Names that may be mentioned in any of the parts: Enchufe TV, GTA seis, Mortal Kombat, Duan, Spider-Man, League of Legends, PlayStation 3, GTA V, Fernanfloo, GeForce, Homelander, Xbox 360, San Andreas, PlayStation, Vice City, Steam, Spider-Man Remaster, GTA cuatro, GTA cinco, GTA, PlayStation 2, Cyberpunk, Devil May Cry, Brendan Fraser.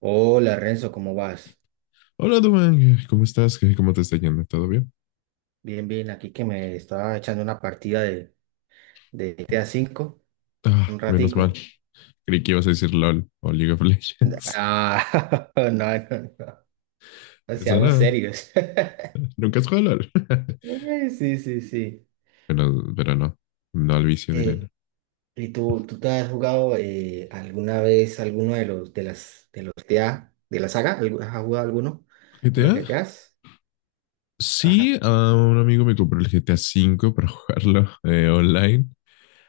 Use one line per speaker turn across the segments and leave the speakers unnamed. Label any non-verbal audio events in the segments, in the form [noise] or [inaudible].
Hola Renzo, ¿cómo vas?
Hola, Duan, ¿cómo estás? ¿Cómo te está yendo? ¿Todo bien?
Bien, bien, aquí que me estaba echando una partida de GTA V,
Ah,
un
menos mal.
ratico.
Creí que ibas a decir LOL o League of Legends.
Ah, [laughs] no, no,
[laughs]
no
Eso
seamos
no.
serios. [laughs]
Nunca has jugado LOL. [laughs]
Sí, sí, sí.
Pero no. No al vicio de
Eh,
Elena.
¿Y tú te has jugado alguna vez alguno de los GTA de la saga? ¿Has jugado alguno de los
¿GTA?
GTAs? Ajá,
Sí, a un amigo me compró el GTA cinco [laughs] para jugarlo online.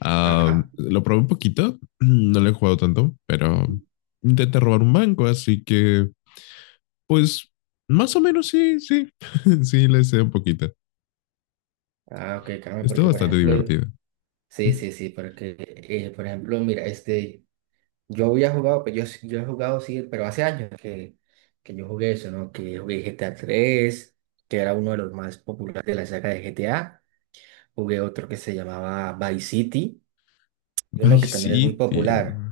Ah,
ajá.
lo probé un poquito. No lo he jugado tanto, pero intenté robar un banco, así que, pues, más o menos sí, sí. [laughs] Sí, le sé un poquito.
Ah, ok, Carmen,
Está
porque por
bastante
ejemplo,
divertido.
sí, sí, sí, porque por ejemplo, mira, este. Yo había jugado, pero yo he jugado, sí, pero hace años que yo jugué eso, ¿no? Que jugué GTA tres, que era uno de los más populares de la saga de GTA. Jugué otro que se llamaba Vice City, y uno que
Vice
también es muy
City.
popular,
Oh.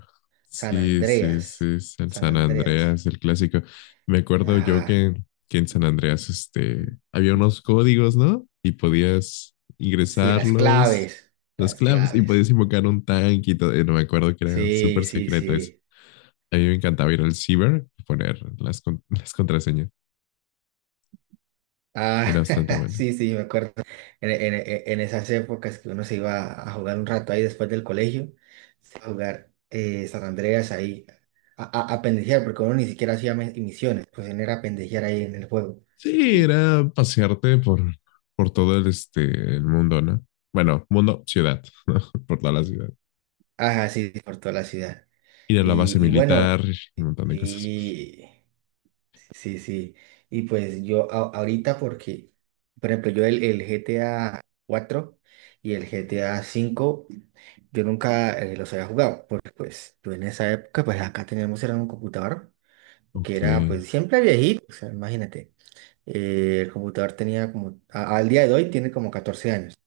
San
Sí, sí, sí,
Andreas.
es el
San
San
Andreas.
Andreas, el clásico. Me acuerdo yo
Ajá.
que en San Andreas este, había unos códigos, ¿no? Y podías
Sí, las
ingresarlos,
claves.
las
Las
claves, y
claves.
podías invocar un tanque y todo. No me acuerdo, que era
Sí,
súper
sí,
secreto eso.
sí.
A mí me encantaba ir al ciber y poner las, [laughs] las contraseñas. Era
Ah,
bastante
[laughs]
buena.
sí, sí, me acuerdo. En esas épocas que uno se iba a jugar un rato ahí después del colegio, se iba a jugar San Andreas ahí, a, a pendejear, porque uno ni siquiera hacía misiones. Pues uno era a pendejear ahí en el juego.
Sí, era pasearte por todo el, este, el mundo, ¿no? Bueno, mundo, ciudad, [laughs] ¿no? Por toda la ciudad.
Ajá, sí, sí, por toda la ciudad.
Ir a la base
Y bueno,
militar y un montón de cosas más.
sí, sí, sí. Y pues yo ahorita, porque, por ejemplo, yo el GTA cuatro y el GTA cinco. Yo nunca los había jugado, porque pues yo en esa época, pues acá teníamos era un computador que
Ok.
era pues siempre viejito, o sea, imagínate, el computador tenía como, al día de hoy tiene como 14 años,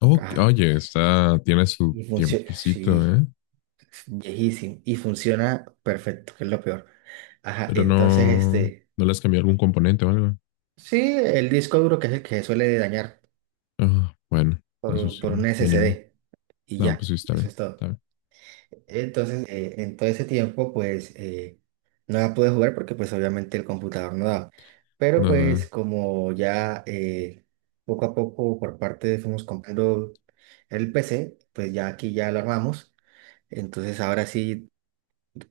Ok,
ajá,
oye, está, tiene su
y funciona,
tiempicito,
sí,
¿eh?
es viejísimo, y funciona perfecto, que es lo peor, ajá,
Pero
entonces
no,
este,
¿no le has cambiado algún componente o algo?
sí, el disco duro que es el que se suele dañar,
Ah, bueno, eso
por,
sí,
por un
mínimo.
SSD, y
No, pues
ya,
sí, está
eso
bien,
es
está
todo.
bien.
Entonces, en todo ese tiempo, pues, no la pude jugar porque, pues, obviamente el computador no daba. Pero, pues,
Nada.
como ya poco a poco por parte fuimos comprando el PC. Pues ya aquí ya lo armamos. Entonces, ahora sí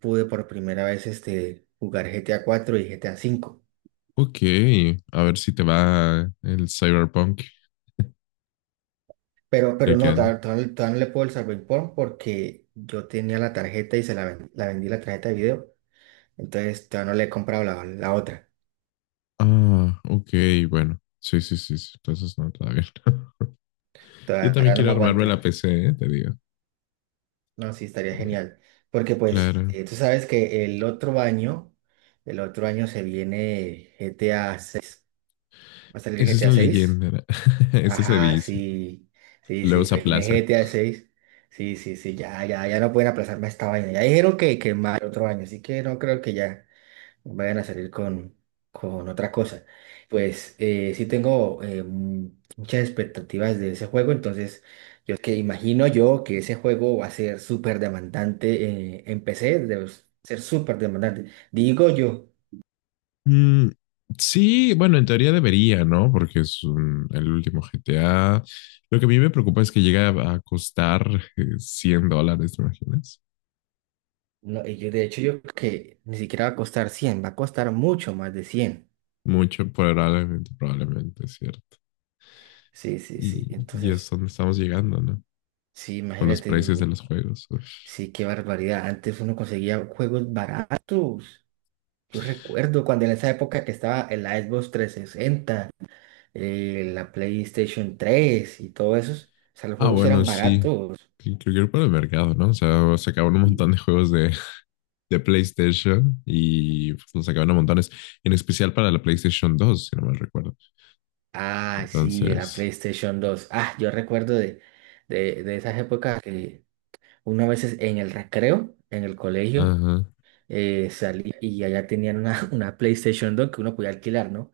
pude por primera vez este, jugar GTA cuatro y GTA cinco.
Ok, a ver si te va el Cyberpunk,
Pero,
ya
pero
que
no,
an-
no todavía no le puedo el Cyberpunk porque yo tenía la tarjeta y la vendí, la tarjeta de video. Entonces, todavía no le he comprado la otra.
Ah, ok, bueno. Sí, sí, sí, sí, entonces no, está bien. [laughs] Yo también
Todavía no
quiero
me
armarme la
aguanta.
PC, ¿eh? Te digo.
No, sí, estaría
Eh,
genial. Porque pues
claro.
tú sabes que el otro año se viene G T A seis. ¿Va a salir
Esa
G
es
T A
la
seis?
leyenda. [laughs] Eso se
Ajá,
dice.
sí, sí,
Luego
sí,
se
viene G
aplaza.
T A seis. Sí, sí, sí, ya, ya, ya no pueden aplazarme esta vaina. Ya dijeron que más el otro año, así que no creo que ya vayan a salir con otra cosa. Pues sí tengo muchas expectativas de ese juego. Entonces yo que imagino yo que ese juego va a ser súper demandante en PC, debe ser súper demandante. Digo yo,
Mm, sí, bueno, en teoría debería, ¿no? Porque el último GTA. Lo que a mí me preocupa es que llega a costar $100, ¿te imaginas?
no, y yo de hecho yo creo que ni siquiera va a costar 100, va a costar mucho más de 100.
Mucho, probablemente, probablemente, es cierto.
Sí, sí, sí,
Y, y es
entonces
donde estamos llegando, ¿no?
sí,
Por los
imagínate,
precios de los juegos. Uf.
sí, qué barbaridad. Antes uno conseguía juegos baratos. Yo recuerdo cuando en esa época que estaba el Xbox 360, la PlayStation 3 y todo eso. O sea, los
Ah,
juegos
bueno,
eran
sí.
baratos.
Creo que era por el mercado, ¿no? O sea, sacaban un montón de juegos de, [laughs] de PlayStation y pues, nos sacaban a montones, en especial para la PlayStation 2 si no mal recuerdo.
Ah, sí, la
Entonces,
PlayStation 2. Ah, yo recuerdo de, de esas épocas que uno a veces en el recreo, en el colegio,
ajá.
salía y allá tenían una, [laughs] una PlayStation 2 que uno podía alquilar, ¿no?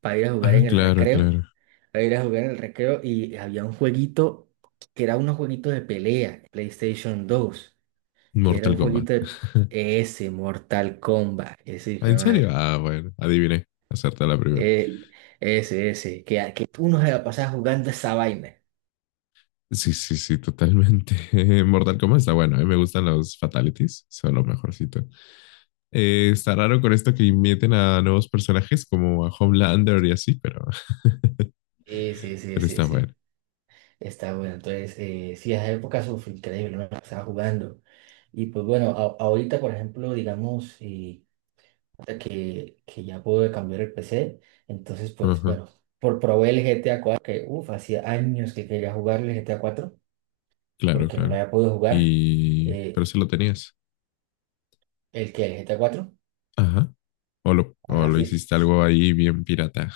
Para ir a jugar
Ah,
en el
claro,
recreo,
claro.
para ir a jugar en el recreo y había un jueguito que era unos jueguitos de pelea, PlayStation 2. Quiero
Mortal
un
Kombat.
poquito de
[laughs]
ese Mortal Kombat, ese
Ah,
hijo de
¿en serio?
madre.
Ah, bueno, adiviné. Acerté la primera.
Eh, ese, ese, que uno se va a pasar jugando esa vaina.
Sí, sí, sí, totalmente. [laughs] Mortal Kombat está bueno. A mí me gustan los fatalities. Son lo mejorcito. Está raro con esto que inviten a nuevos personajes como a Homelander y así, pero, [laughs]
Ese, ese,
pero
ese,
está bueno.
ese. Está bueno. Entonces, sí, esa época eso fue increíble, no me la pasaba jugando. Y pues bueno, ahorita, por ejemplo, digamos, y ahorita que ya pude cambiar el PC, entonces, pues
Ajá,
bueno, por probé el GTA cuatro que uff, hacía años que quería jugar el GTA cuatro
claro,
porque no lo
claro.
había podido jugar.
Y
Eh,
pero si lo tenías.
¿El GTA cuatro?
Ajá. O
Ajá,
lo
sí.
hiciste algo ahí bien pirata.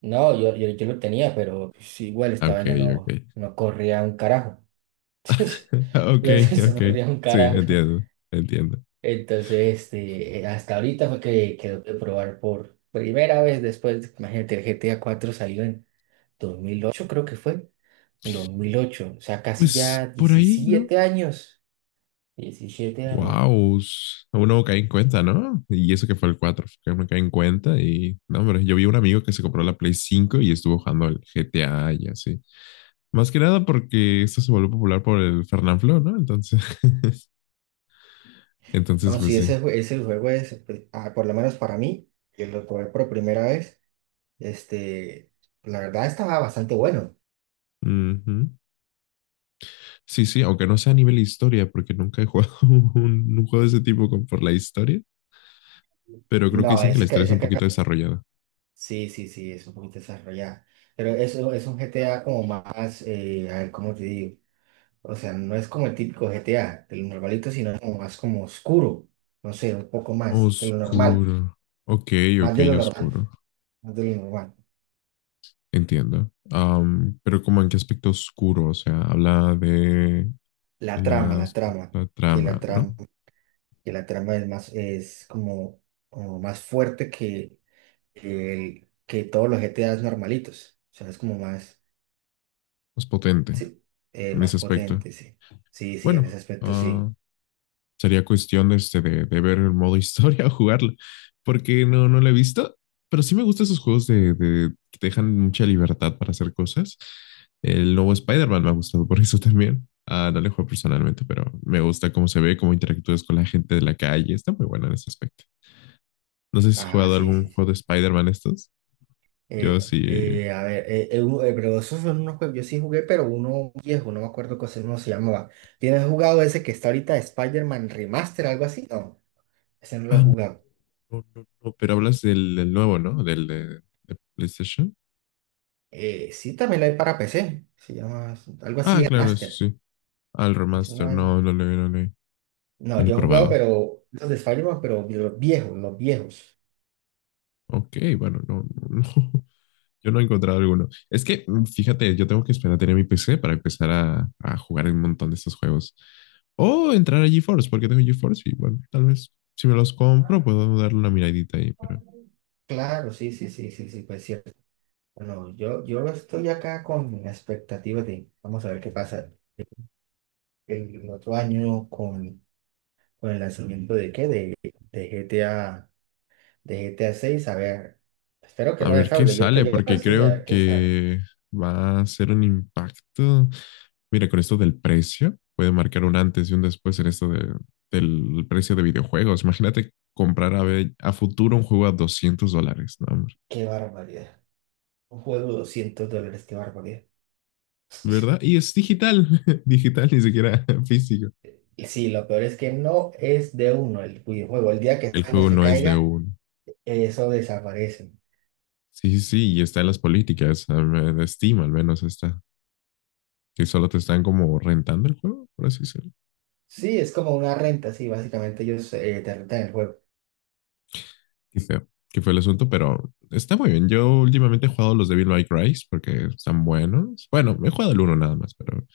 No, yo lo tenía, pero pues, igual esta
Ok,
vaina no,
ok.
no corría un carajo.
[laughs]
[laughs]
Ok,
La verdad, no se
ok.
corría un
Sí,
carajo.
entiendo, entiendo.
Entonces, este, hasta ahorita fue que quedó de probar por primera vez después, imagínate, el GTA cuatro salió en 2008, creo que fue, 2008, o sea, casi
Pues
ya
por ahí, ¿no?
17 años, 17 años.
Wow, aún no caí en cuenta, ¿no? Y eso que fue el 4 que aún no caí en cuenta y no, hombre, yo vi un amigo que se compró la Play 5 y estuvo jugando al GTA y así. Más que nada porque esto se volvió popular por el Fernanfloo, ¿no? Entonces, [laughs] entonces
No,
pues
sí,
sí.
ese, ese juego es, pues, por lo menos para mí, que lo probé por primera vez. Este, la verdad estaba bastante bueno.
Ujú. Sí, sí, aunque no sea a nivel historia, porque nunca he jugado [laughs] un juego de ese tipo por la historia, pero creo que
No,
dicen que la
ese,
historia está
ese
un poquito desarrollada.
sí, sí, sí, es un poquito desarrollado. Pero eso es un GTA como más, a ver, ¿cómo te digo? O sea, no es como el típico GTA, de lo normalito, sino como más, como oscuro. No sé, un poco más de lo normal.
Oscuro. Ok,
Más
ok,
de lo normal.
oscuro.
Más de lo normal.
Entiendo. Pero como en qué aspecto oscuro, o sea, habla de
La trama, la
las-
trama.
la
Que la
trama, ¿no?
trama, que la trama es más, es como, como más fuerte que todos los GTAs normalitos. O sea, es como más.
Es potente
Sí,
en
más
ese aspecto.
potente, sí. Sí, sí, en ese
Bueno,
aspecto
ah,
sí.
sería cuestión de, este, de ver el modo [laughs] historia o jugarlo, porque no, no lo he visto, pero sí me gustan esos juegos de, que te dejan mucha libertad para hacer cosas. El nuevo Spider-Man me ha gustado por eso también. Ah, no le juego personalmente, pero me gusta cómo se ve, cómo interactúas con la gente de la calle. Está muy buena en ese aspecto. No sé si has
Ah,
jugado
sí,
algún
sí. Sí.
juego de Spider-Man estos. Yo sí.
A ver, pero esos son unos juegos, yo sí jugué, pero uno viejo, no me acuerdo cómo se llamaba. ¿Tienes jugado ese que está ahorita Spider-Man Remaster, algo así? No, ese no lo he
Ah, no,
jugado.
no, no, no, pero hablas del, del nuevo, ¿no? Del de PlayStation.
Sí, también lo hay para PC, se llama algo
Ah,
así
claro, eso
Remaster.
sí. Al
Es una
remaster.
vaina.
No, no le, no le, no
No,
lo he
yo he jugado,
probado.
pero los de Spider-Man, pero los viejos, los viejos.
Ok, bueno, no, no, no. [laughs] Yo no he encontrado alguno. Es que, fíjate, yo tengo que esperar a tener mi PC para empezar a jugar un montón de estos juegos. O entrar a GeForce, porque tengo GeForce y bueno, tal vez si me los compro puedo darle una miradita ahí, pero
Claro, sí, sí, sí, sí, sí, pues cierto. Bueno, yo estoy acá con la expectativa de, vamos a ver qué pasa el otro año con, el lanzamiento de qué, de, de GTA, de GTA 6, a seis, a ver. Espero que
a
no
ver qué
defraude, yo que
sale,
yo creo que
porque
sí, a
creo
ver qué sale.
que va a ser un impacto. Mira, con esto del precio, puede marcar un antes y un después en esto del precio de videojuegos. Imagínate comprar a, a futuro un juego a $200, ¿no?
Qué barbaridad. Un juego de $200, qué barbaridad. [laughs]
¿Verdad? Y es digital, [laughs] digital, ni siquiera [laughs] físico.
Y sí, lo peor es que no es de uno el videojuego. El día que esa
El
vaina
juego
se
no es de
caiga,
uno.
eso desaparece.
Sí, sí, sí, y está en las políticas, a ver, de Steam al menos está, que solo te están como rentando el juego, por así decirlo.
Sí, es como una renta, sí, básicamente ellos te rentan el juego.
Qué feo, que fue el asunto, pero está muy bien. Yo últimamente he jugado los Devil May Cry porque están buenos. Bueno, he jugado el uno nada más, pero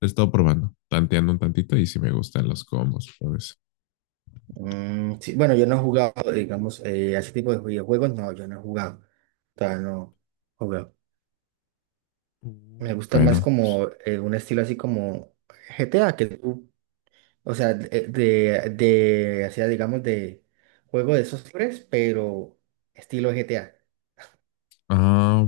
he estado probando, tanteando un tantito y si sí me gustan los combos, pues.
Mm, sí, bueno, yo no he jugado, digamos, a ese tipo de videojuegos, no, yo no he jugado. Todavía no juego. Me gusta más
Bueno,
como un estilo así como GTA, que tú, o sea, hacía, digamos, de juego de esos tres, pero estilo GTA.
ah,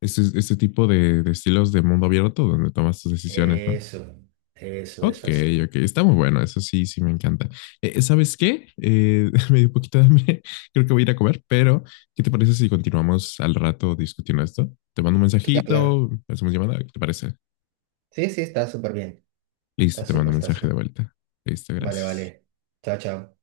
este tipo de estilos de mundo abierto donde tomas tus decisiones, ¿no?
Eso, eso, eso
Ok,
así.
ok, está muy bueno, eso sí, sí me encanta. ¿Sabes qué? [laughs] Me dio un poquito de hambre, [laughs] creo que voy a ir a comer, pero ¿qué te parece si continuamos al rato discutiendo esto? Te mando un
Claro, claro.
mensajito, hacemos llamada, ¿qué te parece?
Sí, sí, está súper bien.
Listo,
Está
te mando
súper,
un
está
mensaje de
súper.
vuelta. Listo,
Vale,
gracias.
vale. Chao, chao.